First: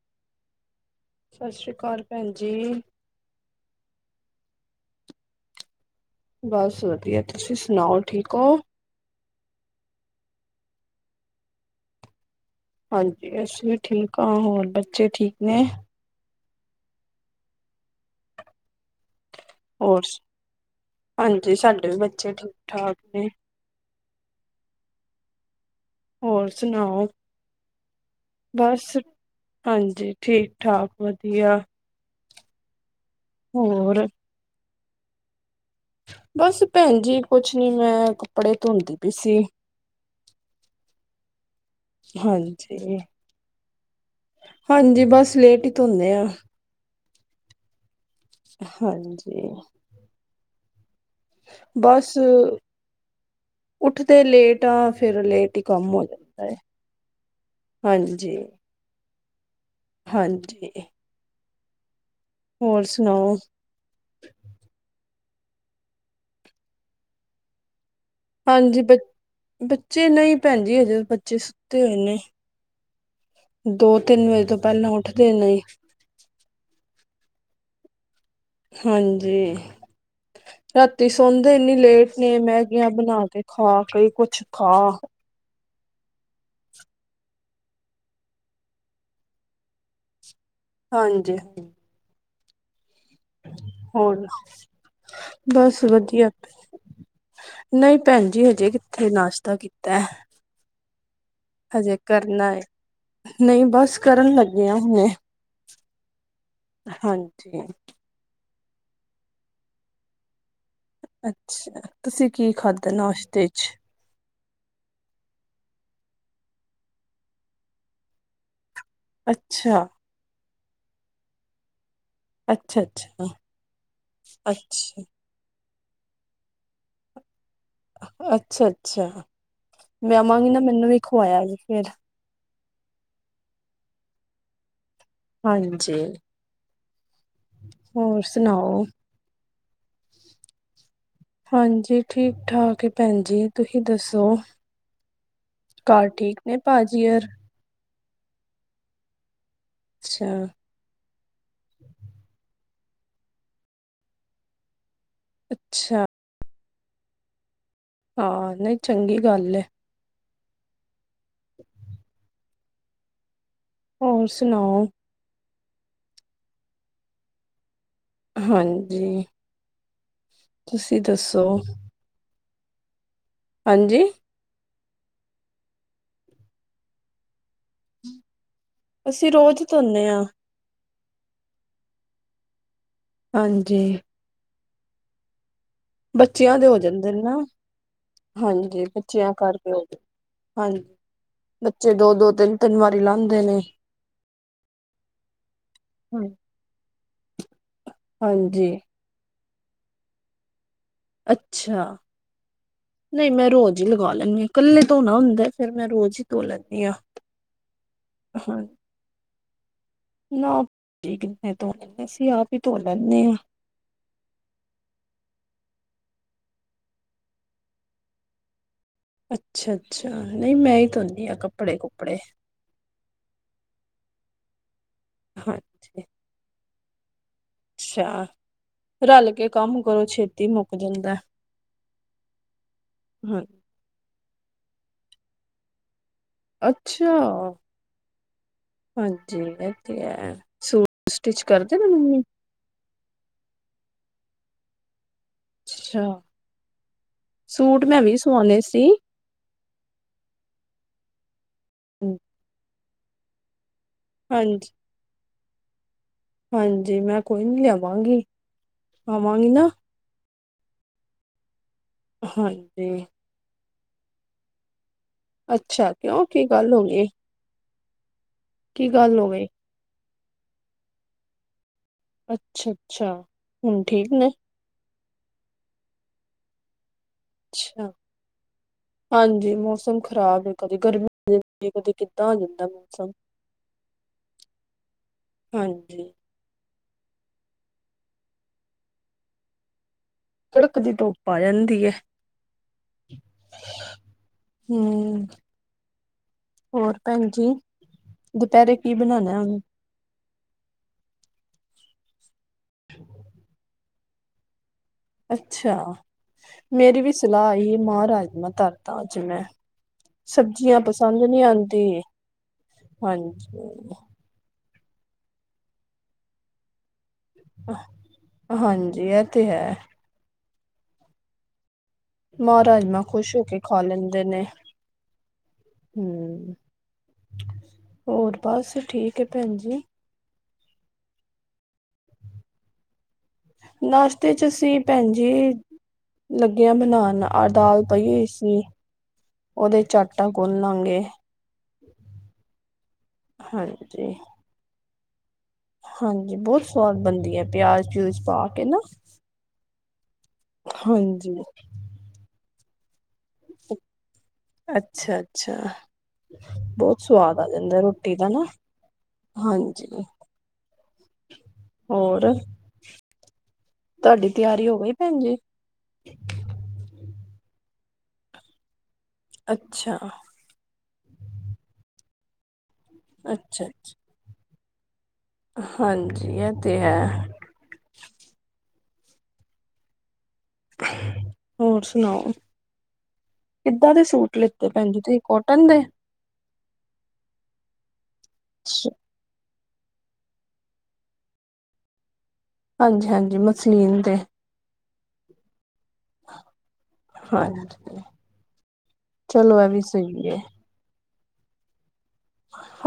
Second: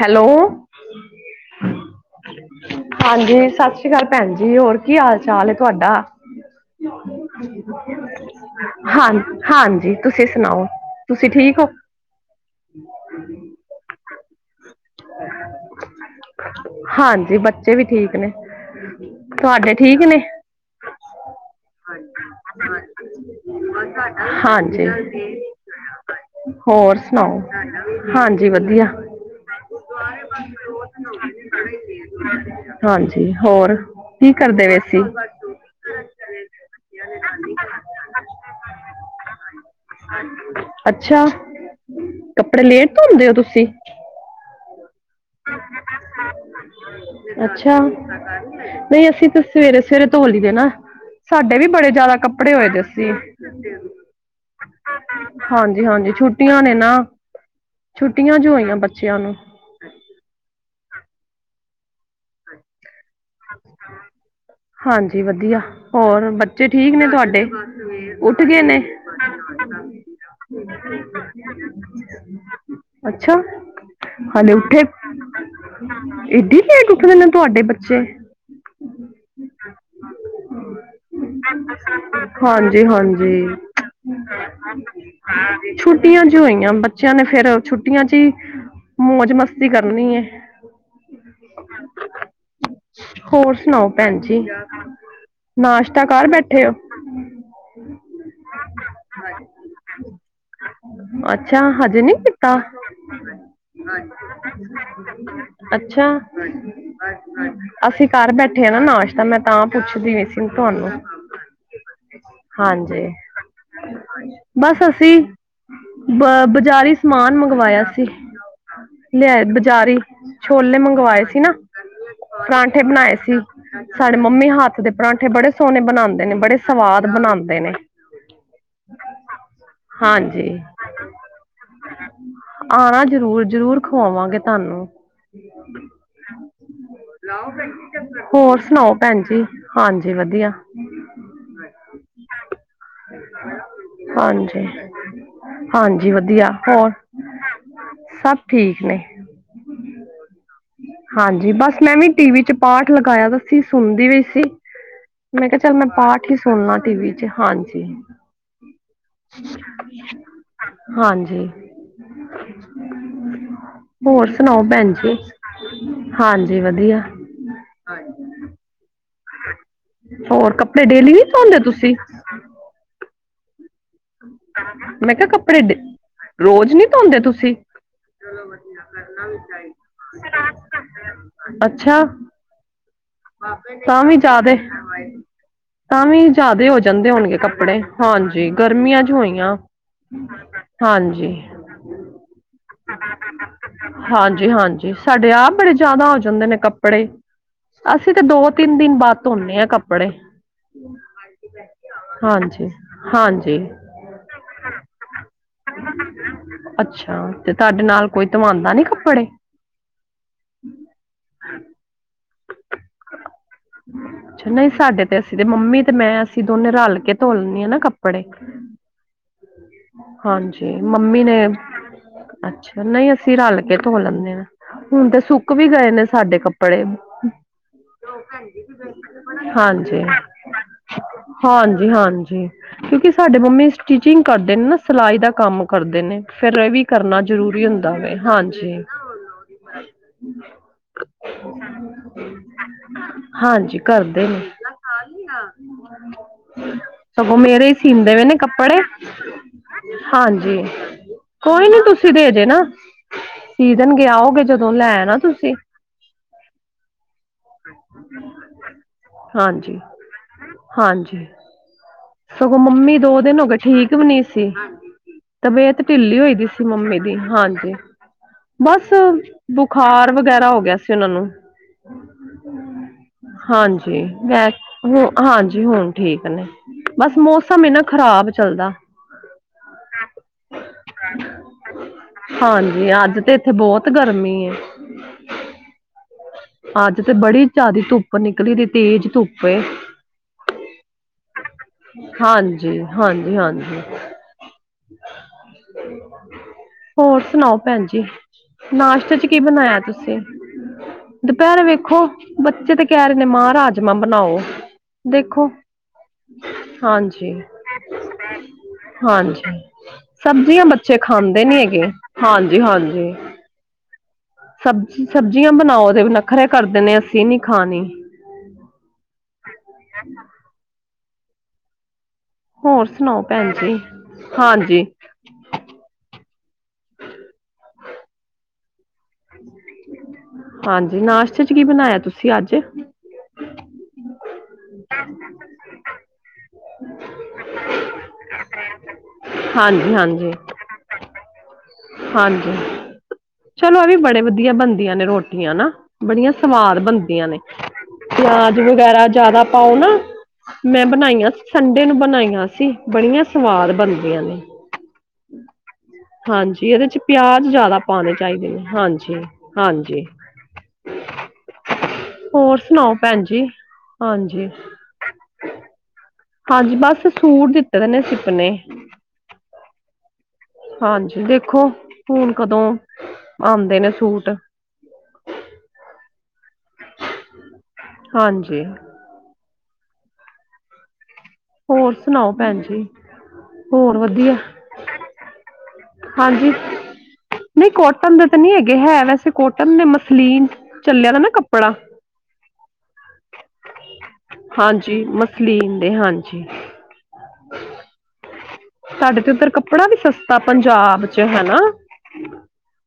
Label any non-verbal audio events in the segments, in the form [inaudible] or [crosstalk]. Hello. ਸਸ ਸ਼੍ਰੀ ਕਾਲ, ਪੈਣ ਜੀ। ਹਾਂਜੀ ਸਸ ਸ੍ਰੀ ਕਾਲ ਪੈਂਜੀ, ਹੋਰ ਕੀ ਹਾਲ-ਚਾਲ ਏ ਤੁਆਡਾ? ਬਸ, ਵਦੀਆ ਤੁਸੀ ਸੁਨਾਓ ਠੀਕ ਔ? ਹਾਂਜੀ, ਹਾਂਜੀ ਤੁਸੀ ਸੁਨਾਓ, ਤੁਸੀਂ ਠੀਕ ਓ? ਹਾਂਜੀ ਅਸੀ ਵੀ ਠੀਕ ਆ ਹੋਰ ਬੱਚੇ ਠੀਕ ਨੇ? ਹਾਂਜੀ ਬੱਚੇ ਵੀ ਠੀਕ ਨੇ। ਤੁਹਾਡੇ ਠੀਕ ਹੋਰ, ਨੇ ਹਾਂਜੀ ਸਾਡੇ ਵੀ ਬੱਚੇ ਠੀਕ ਠਾਕ ਨੇ। ਹਾਂਜੀ ਹੋਰ ਸੁਣਾਓ ਹਾਂਜ ਬਸ ਹਾਂਜੀ ਠੀਕ-ਠਾਕ ਵਧੀਆ। ਹਾਂਜੀ, ਹੋਰ ਕੀ ਕਰਦੇ ਵੇ ਸੀ? ਬਸ ਪੈਂਜੀ ਕੁਛ ਨੀ ਮੈਂ ਕੱਪੜੇ ਤੋਂਧੀ ਪਈ ਸੀ। ਅੱਛਾ। ਕੱਪੜੇ ਲੇਟ ਹਾਂਜੀ, ਧੋਂਦੇ ਹੋ ਤੁਸੀਂ? ਹਾਂਜੀ ਬਸ ਲੇਟ ਈ ਧੋਨੇ ਆ। ਅੱਛਾ, ਨਈ ਅਸੀ ਤੇ ਹਾਂਜੀ ਸਵੇਰੇ-ਸਵੇਰੇ ਧੋ ਲਈ ਦੇ ਨਾ। ਸਾਡੇ ਵੀ ਬੜੇ ਬਸ ਜਾਦਾ ਕੱਪੜੇ ਹੋਏ ਦੇ ਸੀ ਉੱਠਦੇ ਲੇਟ ਆ ਫਿਰ ਲੇਟ ਹੀ ਹਾਂਜੀ, ਕੰਮ ਹੋ ਹਾਂਜੀ ਛੁੱਟ ਜਾਂਦਾ ਹੈ ਛੁੱਟੀਆਂ ਨੇ ਨਾ, ਹਾਂਜੀ ਛੁੱਟੀਆਂ ਜੋ ਹੋਈਆਂ ਬੱਚਯਾਂ ਨੂੰ। ਹਾਂਜੀ। ਹੋਰ ਸੁਨਾਓ? ਹਾਂਜੀ, ਵਧੀਆ ਹੋਰ ਬੱਚੇ ਠੀਕ ਨੇ ਤੁਆਡੇ? ਹਾਂਜੀ ਬਚ ਬੱਚੇ ਨਈ ਪੈਂਜੀ ਹਜੇ ਬੱਚੇ ਸੁੱਤੇ ਹੋਏ ਨੇ। ਅੱਛਾ। ਦੋ, ਤਿੰਨ ਵਜੇ ਹਾਲੇ ਤੋ ਉੱਠੇ ਪੈਲਾ ਉੱਠਦੇ ਨਈ। ਏਡੀ ਲੇਟ ਉੱਠਦੇ ਨੇ ਤੁਆਡੇ ਬੱਚੇ। ਹਾਂਜੀ। ਰਾਤੀ ਸੋਂਦੇ ਏੱਨੀ ਲੇਟ ਨੇ ਹਾਂਜੀ ਮੈਗੀਆਂ ਬਨਾ ਕੇ ਹਾਂਜੀ ਖਾ ਕਈ ਕੋਛ ਖਾ। ਛੁੱਟੀਆਂ ਜੋ ਹੋਈਆਂ ਬੱਚਯਾਂ ਨੇ ਫੇਰ ਛੁੱਟੀਆਂ ਚ ਈ ਮੌਜ ਮਸਤੀ ਕਰਨੀ ਏ। ਹਾਂਜੀ। ਹੋਰ ਸੁਣਾਓ ਭੈਣ ਹੋਰ, ਜੀ ਬਸ ਨਾਸ਼ਤਾ ਕਰ ਵਧੀਆ ਬੈਠੇ ਹੋ ਨਈ ਪੈਂਜੀ ਹਜੇ ਕਿੱਥੇ ਨਾਸ਼ਤਾ ਕੀਤਾ। ਅੱਛਾ ਹਜੇ ਨਹੀਂ ਕਰਨਾ ਕੀਤਾ ਏ, ਨਈ ਬਸ ਕਰਨ ਲੱਗੇ ਆ ਹੁਨੇ। ਅੱਛਾ ਹਾਂਜੀ ਅਸੀ ਕਰ ਬੈਠੇ ਆ ਨਾ ਨਾਸ਼ਤਾ ਮੈਂ ਤਾਂ ਪੁੱਛਦੀ ਪੀ ਸੀ। ਤੁਹਾਨੂੰ ਅੱਛਾ ਤੁਸੀ ਕੀ ਖਾਦਾ ਹਾਂਜੀ ਨਾਸ਼ਤੇ ਚ? ਬਸ ਅਸੀ ਬ ਬਜ਼ਾਰੀ ਸਮਾਨ ਮੰਗਵਾਯਾ ਸੀ। ਲਿਆਏ ਅੱਛਾ ਬਜ਼ਾਰੀ ਛੋਲੇ ਮੰਗਵਾਏ ਸੀ ਨਾ। ਅੱਛਾ ਪਰਾਂਠੇ ਬਨਾਏ ਅੱਛਾ ਸੀ ਸਾਡੇ ਮੰਮੀ ਹੱਥ ਦੇ ਅੱਛਾ ਪਰਾਂਠੇ ਕਿ ਬੜੇ ਸੋਨੇ ਬਨਾਂਦੇ ਨੇ ਬੜੇ ਸਵਾਦ ਬਨਾਂਦੇ ਨੇ। ਅੱਛਾ- ਅੱਛਾ ਮੈਂ ਆਵਾਂਗੀ ਨਾ ਮੈਨੂੰ ਵੀ ਖਵਾਯਾ ਜੇ ਫੇਰ ਆਨਾ ਜ਼ਰੂਰ-ਜ਼ਰੂਰ ਖਵਾਵਾਂਗੇ ਤਾਨੂੰ ਹਾਂਜੀ ਹੋਰ ਸੁਨਾਓ। ਪੈਂਜੀ ਹਾਂਜੀ ਵਦੀਆ। ਹਾਂਜੀ ਠੀਕ-ਠਾਕ ਏ ਪੈਂਜੀ ਤੁਹੀ ਦੱਸੋ? ਹਾਂਜੀ ਘਰ ਹਾਂਜੀ ਠੀਕ ਵਧੀਆ ਨੇ ਹੋਰ ਪਾਜੀ ਹਰ? ਸਭ ਠੀਕ ਨੇ। ਅੱਛਾ। ਹਾਂਜੀ ਬਸ ਮੈਂ ਵੀ ਟੀ ਵੀ ਚ ਪਾਠ ਲਗਾਇਆ ਦਾ ਸੀ ਸੁਣਦੀ ਪੀ ਸੀ। ਮੈਂ ਕਿਹਾ ਚੱਲ ਮੈਂ ਅੱਛਾ ਪਾਠ ਹੀ ਸੁਨ ਲਾ ਟੀਵੀ ਚ ਹਾਂਜੀ। ਹਾਂ ਨਈ ਚੰਗੀ ਗੱਲ ਐ। ਹਾਂਜੀ। ਹੋਰ ਸੁਣਾਓ ਭੈਣ ਜੀ ਹਾਂਜੀ ਵਧੀਆ ਹਾਂਜੀ ਹੋਰ ਕੱਪੜੇ ਤੁਸੀਂ ਡੇਲੀ ਨਹੀਂ ਦੱਸੋ ਸੌਂਦੇ ਤੁਸੀਂ ਹਾਂਜੀ ਮੈਂ ਕਿਹਾ ਕੱਪੜੇ ਡ ਰੋਜ਼ ਨੀ ਧੋਂਦੇ ਤੁਸੀਂ ਚਲੋ ਵਧੀਆਂ ਅਸੀਂ ਰੋਜ਼ ਧੋਨੇ ਆ। ਅੱਛਾ ਹਾਂਜੀ ਤਾਂ ਵੀ [unintelligible] ਤਾਂ ਵੀ ਬੱਚਿਆਂ ਦੇ ਜਾਦੇ ਹੋ ਜਾਂਦੇ ਨੇ ਨਾ ਹੋਨਗੇ ਕੱਪੜੇ ਹਾਂਜੀ ਗਰਮੀਆਂ ਜੋ ਬੱਚਿਆਂ ਹੋਈਆਂ। ਕਰਕੇ ਹੋ ਜਾਂਦੇ। ਹਾਂਜੀ ਬੱਚੇ ਦੋ-ਦੋ ਤਿੰਨ-ਤਿੰਨ ਵਾਰੀ ਲਾਂਦੇ ਨੇ। ਹਾਂਜੀ- ਹਾਂਜੀ ਸਾਡੇ ਆਪ ਬੜੇ ਜਿਆਦਾ ਹੋ ਜਾਂਦੇ ਨੇ ਕੱਪੜੇ ਅਸੀ ਤੇ ਹਾਂਜੀ ਦੋ-ਤਿੰਨ ਦਿਨ ਬਾਦ ਧੋਨੇ ਆ ਕੱਪੜੇ ਅੱਛਾ ਹਾਂਜੀ- ਨਹੀਂ ਮੈਂ ਹਾਂਜੀ ਰੋਜ਼ ਹੀ ਲਗਾ ਲੈਂਦੀ ਹਾਂ ਇਕੱਲੇ ਧੋਣਾ ਹੁੰਦਾ ਫਿਰ ਮੈਂ ਰੋਜ਼ ਹੀ ਧੋ ਲੈਂਦੀ ਹਾਂ ਅੱਛਾ ਤੇ ਤੁਹਾਡੇ ਨਾਲ ਕੋਈ ਹਾਂ ਧਵਾਂਦਾ ਨੀ ਕੱਪੜੇ ਨਾ ਕਿਨੇ ਧੋ ਨੇ ਅਸੀਂ ਹੀ ਧੋ ਲੈਂਣੇ ਆ। ਅੱਛਾ ਨਹੀਂ ਸਾਡੇ ਤੇ ਅਸੀਂ ਤੇ ਮੰਮੀ ਤੇ ਮੈਂ ਅਸੀਂ ਦੋਨੇ ਰਲ ਕੇ ਧੋਲੈਣੀ ਆ ਨਾ ਕੱਪੜੇ ਅੱਛਾ -ਅੱਛਾ ਨਹੀਂ ਹਾਂਜੀ ਮੈਂ ਹੀ ਮੰਮੀ ਧੋਂਨੀ ਆ ਨੇ ਕੱਪੜੇ ਕੁਪੜੇ ਅੱਛਾ ਨਹੀਂ ਅਸੀਂ ਰਲ ਕੇ ਧੋ ਲੈਂਣੇ ਆ ਹੁਣ ਤੇ ਸੁੱਕ ਵੀ ਗਏ ਹਾਂਜੀ। ਨੇ ਸਾਡੇ ਕੱਪੜੇ ਅੱਛਾ ਰਲ ਕੇ ਕੰਮ ਕਰੋ ਹਾਂਜੀ ਛੇਤੀ ਮੁੱਕ ਜਾਂਦਾ। ਹਾਂਜੀ -ਹਾਂਜੀ ਕਿਉਂਕਿ ਸਾਡੇ ਹਾਂ। ਮੰਮੀ ਸਟਿਚਿੰਗ ਕਰਦੇ ਨੇ ਨਾ ਸਿਲਾਈ ਦਾ ਕੰਮ ਕਰਦੇ ਨੇ ਫਿਰ ਇਹ ਵੀ ਅੱਛਾ ਕਰਨਾ ਜ਼ਰੂਰੀ ਹੁੰਦਾ ਵੇ ਹਾਂਜੀ। ਹਾਂਜੀ ਇਹ ਤੇ ਹੈ ਸੂਟ ਸਟਿਚ ਕਰਦੇ ਨਾ ਮੰਮੀ ਹਾਂਜੀ ਕਰਦੇ ਨੇ। ਅੱਛਾ ਸਗੋਂ ਮੇਰੇ ਹੀ ਸੂਟ ਮੈਂ ਸੀਂਦੇ ਵੀ ਵੇ ਨੇ ਸਵਾਣੇ ਕੱਪੜੇ ਸੀ। ਹਾਂਜੀ ਕੋਈ ਨੀ ਤੁਸੀਂ ਦੇ ਜੇਨਾ ਸੀਦੇਨ ਗੇ ਆਓਗੇ ਹਾਂਜੀ ਜਦੋਂ ਲੈ ਨਾ ਤੁਸੀਂ ਹਾਂਜੀ ਮੈਂ ਕੋਈ ਨੀ ਲਿਆਵਾਂਗੀ ਆਵਾਂਗੀ ਨਾ। ਹਾਂਜੀ ਹਾਂਜੀ ਸਗੋਂ ਹਾਂਜੀ। ਮੰਮੀ ਦੋ ਦਿਨ ਹੋ ਗਏ ਠੀਕ ਵੀ ਨੀ ਸੀ। ਤਬੀਅਤ ਅੱਛਾ ਢਿੱਲੀ ਕਿਉਂ ਹੋਈ ਕੀ ਦੀ ਸੀ ਗੱਲ ਹੋ ਮੰਮੀ ਗਈ ਦੀ ਹਾਂਜੀ। ਕੀ ਬਸ ਗੱਲ ਹੋ ਗਈ ਬੁਖਾਰ ਵਗੈਰਾ ਹੋ ਗਿਆ ਸੀ ਉਹਨਾਂ ਨੂੰ ਅੱਛਾ ਅੱਛਾ ਹੁਣ ਹਾਂਜੀ ਠੀਕ ਨੇ ਮੈਂ ਹੂੰ ਹਾਂਜੀ ਹੁਣ ਠੀਕ ਨੇ ਬਸ ਮੌਸਮ ਇਹ ਨਾ ਅੱਛਾ। ਖ਼ਰਾਬ ਚੱਲਦਾ। ਹਾਂਜੀ ਮੌਸਮ ਖ਼ਰਾਬ ਐ ਕਦੇ ਗਰਮੀ ਹੋ ਜਾਂਦੀ ਕਦੇ ਕਿੱਦਾਂ ਆ ਜਾਂਦਾ ਹਾਂਜੀ ਮੌਸਮ ਅੱਜ ਤੇ ਇੱਥੇ ਬਹੁਤ ਗਰਮੀ ਏ। ਹਾਂਜੀ। ਅੱਜ ਤੇ ਬੜੀ ਜ਼ਿਆਦਾ ਧੁੱਪ ਨਿਕਲੀ, ਤੇ ਤੇਜ਼ ਧੁੱਪ ਏ। ਕੜਕ ਦੀ ਧੂਪ- ਹਾਂਜੀ ਹਾਂਜੀ ਹਾਂਜੀ। ਹਮ ਹੋਰ ਭੈਣ ਜੀ ਸੁਣਾਓ ਭੈਣ ਜੀ ਦੁਪਹਿਰੇ ਨਾਸ਼ਤੇ 'ਚ ਬਣਾਉਣਾ ਕੀ ਹੁਣ? ਬਣਾਇਆ ਤੁਸੀਂ ਦੁਪਹਿਰ ਵੇਖੋ ਬੱਚੇ ਤੇ ਕਹਿ ਰਹੇ ਨੇ ਮਾਂ ਰਾਜਮਾਂ ਬਣਾਓ। ਦੇਖੋ ਅੱਛਾ ਮੇਰੀ ਵੀ ਹਾਂਜੀ ਸਲਾਹ ਆਈ ਮਾਂ ਰਾਜਮਾ ਧਰਦਾ ਅਜ ਹਾਂਜੀ ਮੈਂ ਸਬਜ਼ੀਆਂ ਬੱਚੇ ਪਸੰਦ ਨਹੀਂ ਖਾਂਦੇ ਨੀ ਆਉਂਦੀ ਹੈਗ ਹਾਂਜੀ- ਹਾਂਜੀ। ਸਬ ਸਬਜ਼ੀਆਂ ਬਣਾਓ ਦੇ ਨੱਖਰੇ ਕਰਦੇ ਨੇ ਅਸੀਂ ਨੀ ਖਾਣੀ। ਹਾਂਜੀ ਇਹ ਤੇ ਹੈ। ਮਾ ਹੋਰ ਰਾਜਮਾਂ ਸੁਣਾਓ ਖੁਸ਼ ਹੋ ਭੈਣ ਕੇ ਜੀ ਖਾ ਲੈਦੇ ਨੇ। ਹਾਂਜੀ ਹੂੰ ਹੋਰ ਬਸ ਠੀਕ ਹੈ ਭੈਣ ਜੀ। ਹਾਂਜੀ ਨਾਸ਼ਤੇ 'ਚ ਕੀ ਬਣਾਇਆ ਤੁਸੀਂ ਅੱਜ ਨਾਸ਼ਤੇ 'ਚ ਅਸੀਂ ਭੈਣ ਜੀ। ਲਗੇ ਆ ਬਣਾਉਣ ਆ ਦਾਲ ਪਈ ਹੋਈ ਸੀ। ਉਹਦੇ ਹਾਂਜੀ ਚ ਆਟਾ ਹਾਂਜੀ ਗੋਨ ਲਾਂਗੇ। ਹਾਂਜੀ। ਚਲੋ ਇਹ ਵੀ ਹਾਂਜੀ ਬੜੇ ਵਧੀਆ ਬਣਦੀਆਂ ਨੇ ਰੋਟੀਆਂ ਨਾ। ਬੜੀਆਂ ਹਾਂਜੀ ਬਹੁਤ ਸਵਾਦ ਬਣਦੀਆਂ ਬਣਦੀ ਨੇ ਹੈ ਪਿਆਜ ਪਿਊਜ ਪਾ ਪਿਆਜ ਕੇ ਨਾ ਵਗੈਰਾ ਜਿਆਦਾ ਪਾਓ ਨਾ ਮੈਂ ਬਣਾਈਆਂ ਹਾਂਜੀ ਸੀ ਦਿਨ ਬਣਾਈਆਂ ਸੀ ਬੜੀਆਂ ਸਵਾਦ ਬਣਦੀਆਂ ਨੇ। ਅੱਛਾ- ਅੱਛਾ ਹਾਂਜੀ ਇਹਦੇ ਚ ਬਹੁਤ ਸਵਾਦ ਆ ਪਿਆਜ ਜ਼ਿਆਦਾ ਜਾਂਦਾ ਪਾਉਣੇ ਰੋਟੀ ਦਾ ਨਾ, ਚਾਹੀਦੇ ਨੇ ਹਾਂਜੀ ਹਾਂਜੀ। ਹੋਰ। ਹੋਰ ਸੁਣਾਓ ਭੈਣ ਜੀ। ਤੁਹਾਡੀ ਹਾਂਜੀ ਤਿਆਰੀ ਹੋ ਗਈ ਭੈਣ ਜੀ। ਹਾਂਜੀ ਬਸ ਸੂਟ ਦਿੱਤੇ ਦੇ ਨੇ ਸਿਪਨੇ। ਅੱਛਾ। ਹਾਂਜੀ ਦੇਖੋ ਹੁਣ ਕਦੋਂ ਅੱਛਾ ਆਉਂਦੇ ਨੇ ਸੂਟ। ਹਾਂਜੀ ਇਹ ਤੇ ਹੈ। ਹਾਂਜੀ। [inaudible] ਹੋਰ ਸੁਣਾਓ ਕਿੱਦਾਂ ਹੋਰ ਦੇ ਵਧੀਆ ਸੂਟ ਲਿੱਤੇ ਭੈਣ ਜੀ ਤੁਸੀਂ ਕੋਟਨ ਦੇ। ਹਾਂਜੀ। ਨਹੀਂ ਕੋਟਨ ਦੇ ਤਾਂ ਨਹੀਂ ਹੈਗੇ ਹੈ ਵੈਸੇ ਕੋਟਨ ਨੇ ਮਸਲੀਨ ਚੱਲਿਆ ਦਾ ਨਾ ਕੱਪੜਾ। ਹਾਂਜੀ-ਹਾਂਜੀ ਮਸਲੀਨ ਦੇ ਹਾਂਜੀ ਮਸਲੀਨ ਦੇ ਹਾਂਜੀ। ਹਾਂ ਸਾਡੇ ਤੇ ਉੱਧਰ ਕੱਪੜਾ ਵੀ ਹੈ ਸਸਤਾ ਪੰਜਾਬ ਚ ਹੈਨਾ।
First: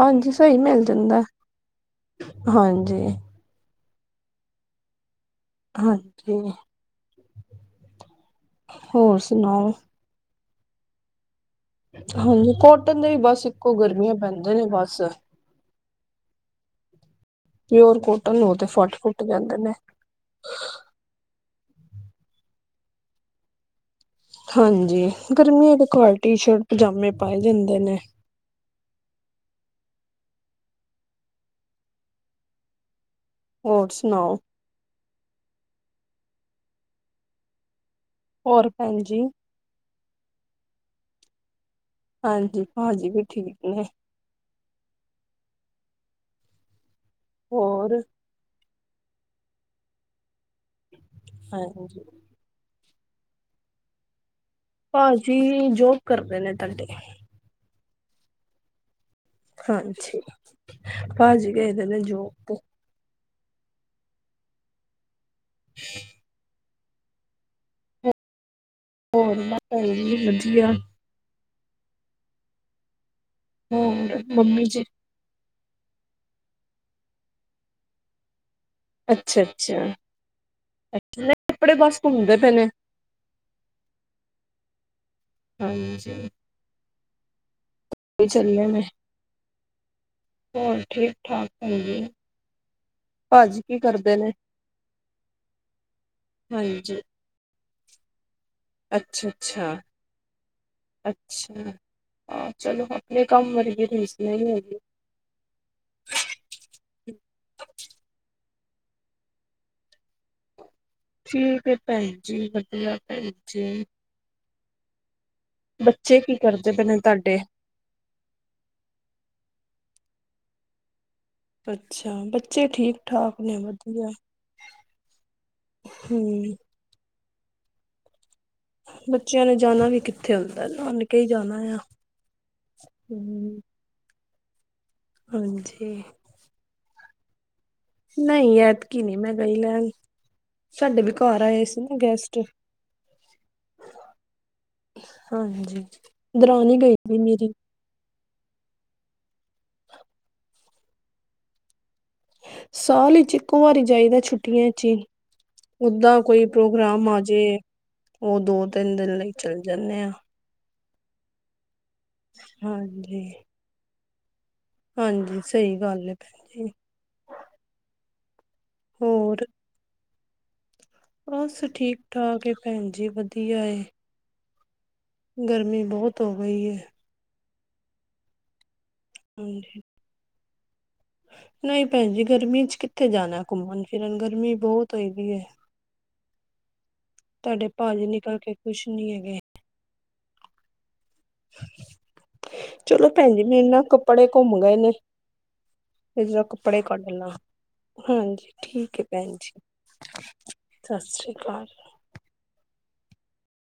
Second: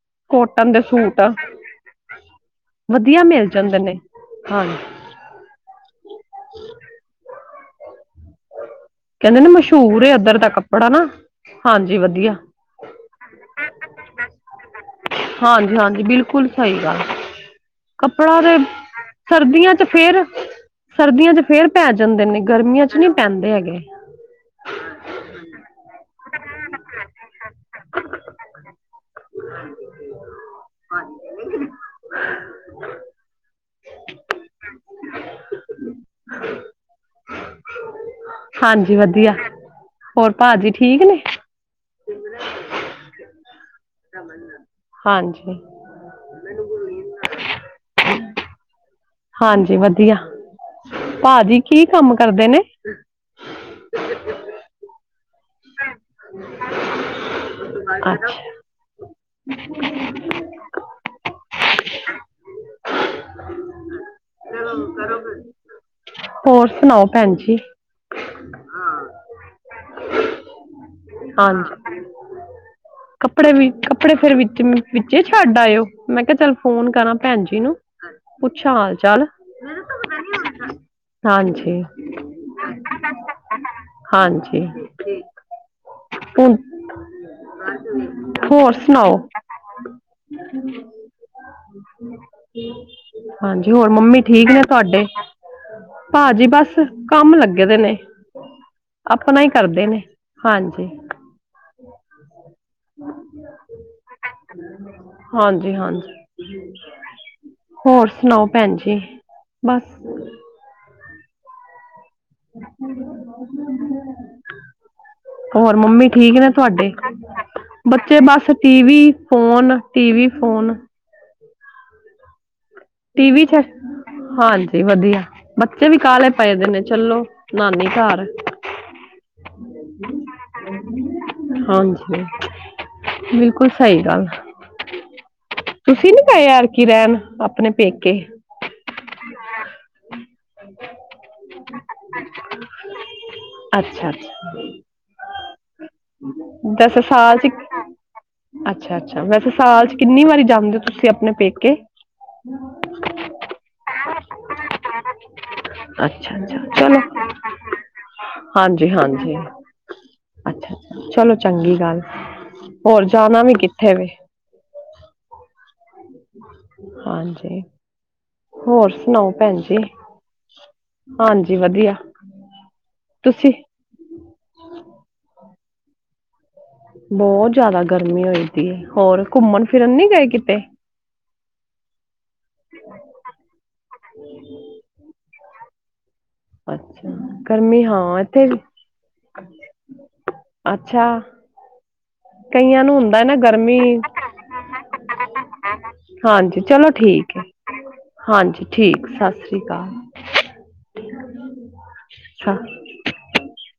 ਹਾਂਜੀ ਸਹੀ ਕੋਟਨ ਦੇ ਮਿਲ ਸੂਟ ਜਾਂਦਾ ਹਾਂਜੀ ਵਧੀਆ ਮਿਲ ਜਾਂਦੇ ਨੇ। ਹਾਂਜੀ। ਹਾਂਜੀ। ਹੋਰ ਕਹਿੰਦੇ ਨਾ ਸੁਣਾਓ ਮਸ਼ਹੂਰ ਇੱਧਰ ਦਾ ਕੱਪੜਾ ਨਾ। ਹਾਂਜੀ ਵਧੀਆ ਹਾਂਜੀ। ਕੋਟਨ ਦੇ ਵੀ ਬਸ ਇੱਕੋ ਗਰਮੀਆਂ ਪੈਂਦੇ ਨੇ ਬਸ। ਹਾਂਜੀ-ਹਾਂਜੀ ਬਿਲਕੁਲ ਸਹੀ ਗੱਲ ਪਿਓਰ ਕੱਪੜਾ ਕੋਟਨ ਹੋ ਤੇ ਫੱਟ ਫੁੱਟ ਜਾਂਦੇ ਨੇ ਸਰਦੀਆਂ ਚ ਫੇਰ ਸਰਦੀਆਂ ਚ ਫੇਰ ਪੈ ਜਾਂਦੇ ਨੇ ਗਰਮੀਆਂ ਚ ਨਹੀਂ ਪੈਂਦੇ ਹੈਗੇ। ਹਾਂਜੀ ਗਰਮੀਆਂ ਦੇ ਕੁਆਲਟੀ ਸ਼ਰਟ ਪਜਾਮੇ ਪਾਏ ਜਾਂਦੇ ਨੇ। [inaudible] ਹੋਰ ਸੁਣਾਓ। [inaudible] ਹੋਰ ਹਾਂਜੀ ਭੈਣ ਜੀ ਵਧੀਆ। ਹੋਰ ਭਾਜੀ ਠੀਕ ਨੇ। ਹਾਂਜੀ ਭਾਜੀ ਵੀ ਠੀਕ ਨੇ। ਹਾਂਜੀ। ਹੋਰ। ਹਾਂਜੀ ਵਧੀਆ ਭਾਜੀ ਕੀ ਹਾਂਜੀ ਕੰਮ ਕਰਦੇ ਨੇ। ਭਾਜੀ ਜੋਬ ਕਰਦੇ ਨੇ ਤੁਹਾਡੇ। ਅੱਛਾ। ਹਾਂਜੀ ਭਾਜੀ ਗਏ ਦੇ ਨੇ ਜੋਬ ਤੇ। ਹੋਰ ਸੁਣਾਓ। ਭੈਣ ਜੀ। ਹਾਂ। ਹੋਰ ਬਸ ਵੀ ਵਧੀਆ। ਹਾਂਜੀ ਕੱਪੜੇ ਵੀ ਕੱਪੜੇ ਹੋਰ ਫੇਰ ਵਿੱਚ ਮੰਮੀ ਜੀ ਵਿਚੇ ਛੱਡ ਆਇਓ ਮੈਂ ਕਿਹਾ ਚੱਲ ਫੋਨ ਕਰਾਂ ਭੈਣ ਜੀ ਨੂੰ ਪੁੱਛਾਂ ਆ। ਅੱਛਾ ਅੱਛਾ ਅੱਛਾ। ਕੱਪੜੇ ਹਾਂਜੀ ਬਸ ਘੁੰਮਦੇ ਪਏ ਨੇ। ਹਾਂਜੀ ਠੀਕ। ਹਾਂਜੀ ਹਨ ਚੱਲੇ ਹੋਰ ਨੇ ਸੁਣਾਓ। ਹੋਰ ਠੀਕ ਠਾਕ? ਭੈਂਂਣ ਜੀ ਹੂ ਭਾਜੀ ਹਾਂਜੀ। ਕੀ ਹੋਰ ਕਰਦੇ ਮੰਮੀ ਠੀਕ ਨੇ ਤੁਹਾਡੇ? ਭਾਜੀ ਬਸ ਹਾਂਜੀ, ਕੰਮ ਲੱਗੇ ਪੇ ਨੇ। ਆਪਣਾ ਹੀ ਅੱਛਾ-ਅੱਛਾ, ਕਰਦੇ ਨੇ। ਹਾਂਜੀ ਅੱਛਾ ਹਾਂ ਚਲੋ। ਆਪਣੇ ਕੰਮ ਵਰਗੀ ਰੀਸ ਨਹੀਂ ਹੇਗੀ। ਹਾਂਜੀ-ਹਾਂਜੀ ਹੋਰ ਸੁਣਾਓ ਭੈਣ ਜੀ ਬਸ ਠੀਕ ਹੈ ਭੈਣ ਜੀ, ਵਧੀਆ ਭੈਣ ਜੀ। ਹੋਰ ਮੰਮੀ ਬੱਚੇ ਕੀ ਠੀਕ ਕਰਦੇ ਪਏ ਨੇ ਤੁਹਾਡੇ। ਬੱਚੇ ਬਸ, ਟੀਵੀ ਫੋਨ -ਟੀਵੀ ਫੋਨ। ਅੱਛਾ ਬੱਚੇ ਠੀਕ ਟੀ ਵੀ ਚ ਹਾਂਜੀ ਵਧੀਆ। ਬੱਚੇ ਵੀ ਕਾਲੇ ਹੂੰ। ਪੈ-ਪੈ ਨੇ ਚਲੋ। ਨਾਨੀ ਘਾਰ ਬੱਚਿਆਂ ਨੇ ਜਾਣਾ ਵੀ ਕਿੱਥੇ ਹੁੰਦਾ। ਨਾਨਕੇ ਹੀ ਜਾਣਾ ਆ। ਹਾਂਜੀ ਹੂੰ। ਬਿਲਕੁਲ ਸਹੀ ਗੱਲ। ਹਾਂਜੀ, ਤੁਸੀਂ ਨੀ ਗਏ ਏਤਕੀ ਰਹਿਣ ਆਪਣੇ ਪੇਕੇ ਨਹੀਂ, ਐਤ ਕੀ ਨਹੀਂ ਮੈਂ ਗਈ ਰੈਨ। ਸਾਡੇ ਵੀ ਘਾਰ ਆਏ ਸੀ ਨਾ ਗੈਸਟ। ਅੱਛਾ ਅੱਛਾ ਹਾਂਜੀ। ਦਰਾਣੀ ਗਈ ਵੈਸੇ ਪੀ ਏ ਸਾਲ ਚ ਮੇਰੀ। ਅੱਛਾ ਅੱਛਾ। ਵੈਸੇ ਸਾਲ ਚ ਕਿੰਨੀ ਵਾਰੀ ਜਾਂਦੇ ਓ, ਤੁਸੀਂ ਆਪਣੇ ਪੇਕੇ? ਸਾਲ ਵਿੱਚ ਇੱਕੋ ਵਾਰੀ ਜਾਈਦਾ ਛੁੱਟੀਆਂ ਚ ਹੀ। ਓਦਾਂ ਅੱਛਾ ਕੋਈ ਅੱਛਾ ਚਲੋ ਪ੍ਰੋਗਰਾਮ ਆਜੇ ਉਹ ਦੋ- ਹਾਂਜੀ ਤਿੰਨ ਦਿਨ ਲਈ ਹਾਂਜੀ ਚੱਲ ਜਾਂਨੇ ਆ। ਅੱਛਾ ਚਲੋ ਚੰਗੀ ਗੱਲ। ਹੋਰ ਹਾਂਜੀ ਜਾਣਾ ਵੀ ਕਿੱਥੇ ਵੇ। ਹਾਂਜੀ ਸਹੀ ਗੱਲ ਏ। ਹਾਂਜੀ। ਹੋਰ ਸੁਣਾਓ ਭੈਣ ਜੀ। ਹਾਂਜੀ ਬਸ ਵਧੀਆ ਠੀਕ-ਠਾਕ ਏ ਭੈਣ ਜੀ ਤੁਸੀਂ ਵਧੀਆ ਏ। ਗਰਮੀ ਬਹੁਤ ਹੋ ਗਈ ਏ। ਬਹੁਤ ਜ਼ਿਆਦਾ ਗਰਮੀ ਹੋਈ ਪੀ ਏ, ਹੋਰ ਘੁੰਮਣ ਹਾਂਜੀ ਫਿਰਨ ਨੀ ਗਏ ਕਿਤੇ? ਨਹੀਂ ਭੈਣ ਜੀ ਗਰਮੀ ਚ ਕਿੱਥੇ ਜਾਣਾ ਏ, ਘੁੰਮਣ ਫਿਰਨ ਗਰਮੀ ਬਹੁਤ ਹੋਈ ਪਈ ਏ। ਅੱਛਾ ਤੁਹਾਡੇ ਗਰਮੀ ਭਾਜੀ ਹਾਂ ਨਿਕਲ ਇੱਥੇ ਕੇ ਵੀ। ਖੁਸ਼ ਨੀ ਹੈਗੇ। ਅੱਛਾ ਕਈਆਂ ਨੂੰ ਚਲੋ ਹੁੰਦਾ ਭੈਣ ਨਾ ਜੀ ਮੇਰੇ ਗਰਮੀ ਕੱਪੜੇ ਘੁੰਮ ਗਏ ਨੇ ਮੈਂ ਜਰਾ ਹਾਂਜੀ ਕੱਪੜੇ ਚਲੋ ਕੱਢ ਲਾਂ ਠੀਕ ਏ। ਹਾਂਜੀ, ਠੀਕ ਹੈ ਭੈਣ ਜੀ। ਅਕਾਲ ਸਤਿ ਸ੍ਰੀ ਅਕਾਲ। ਹਾਂ।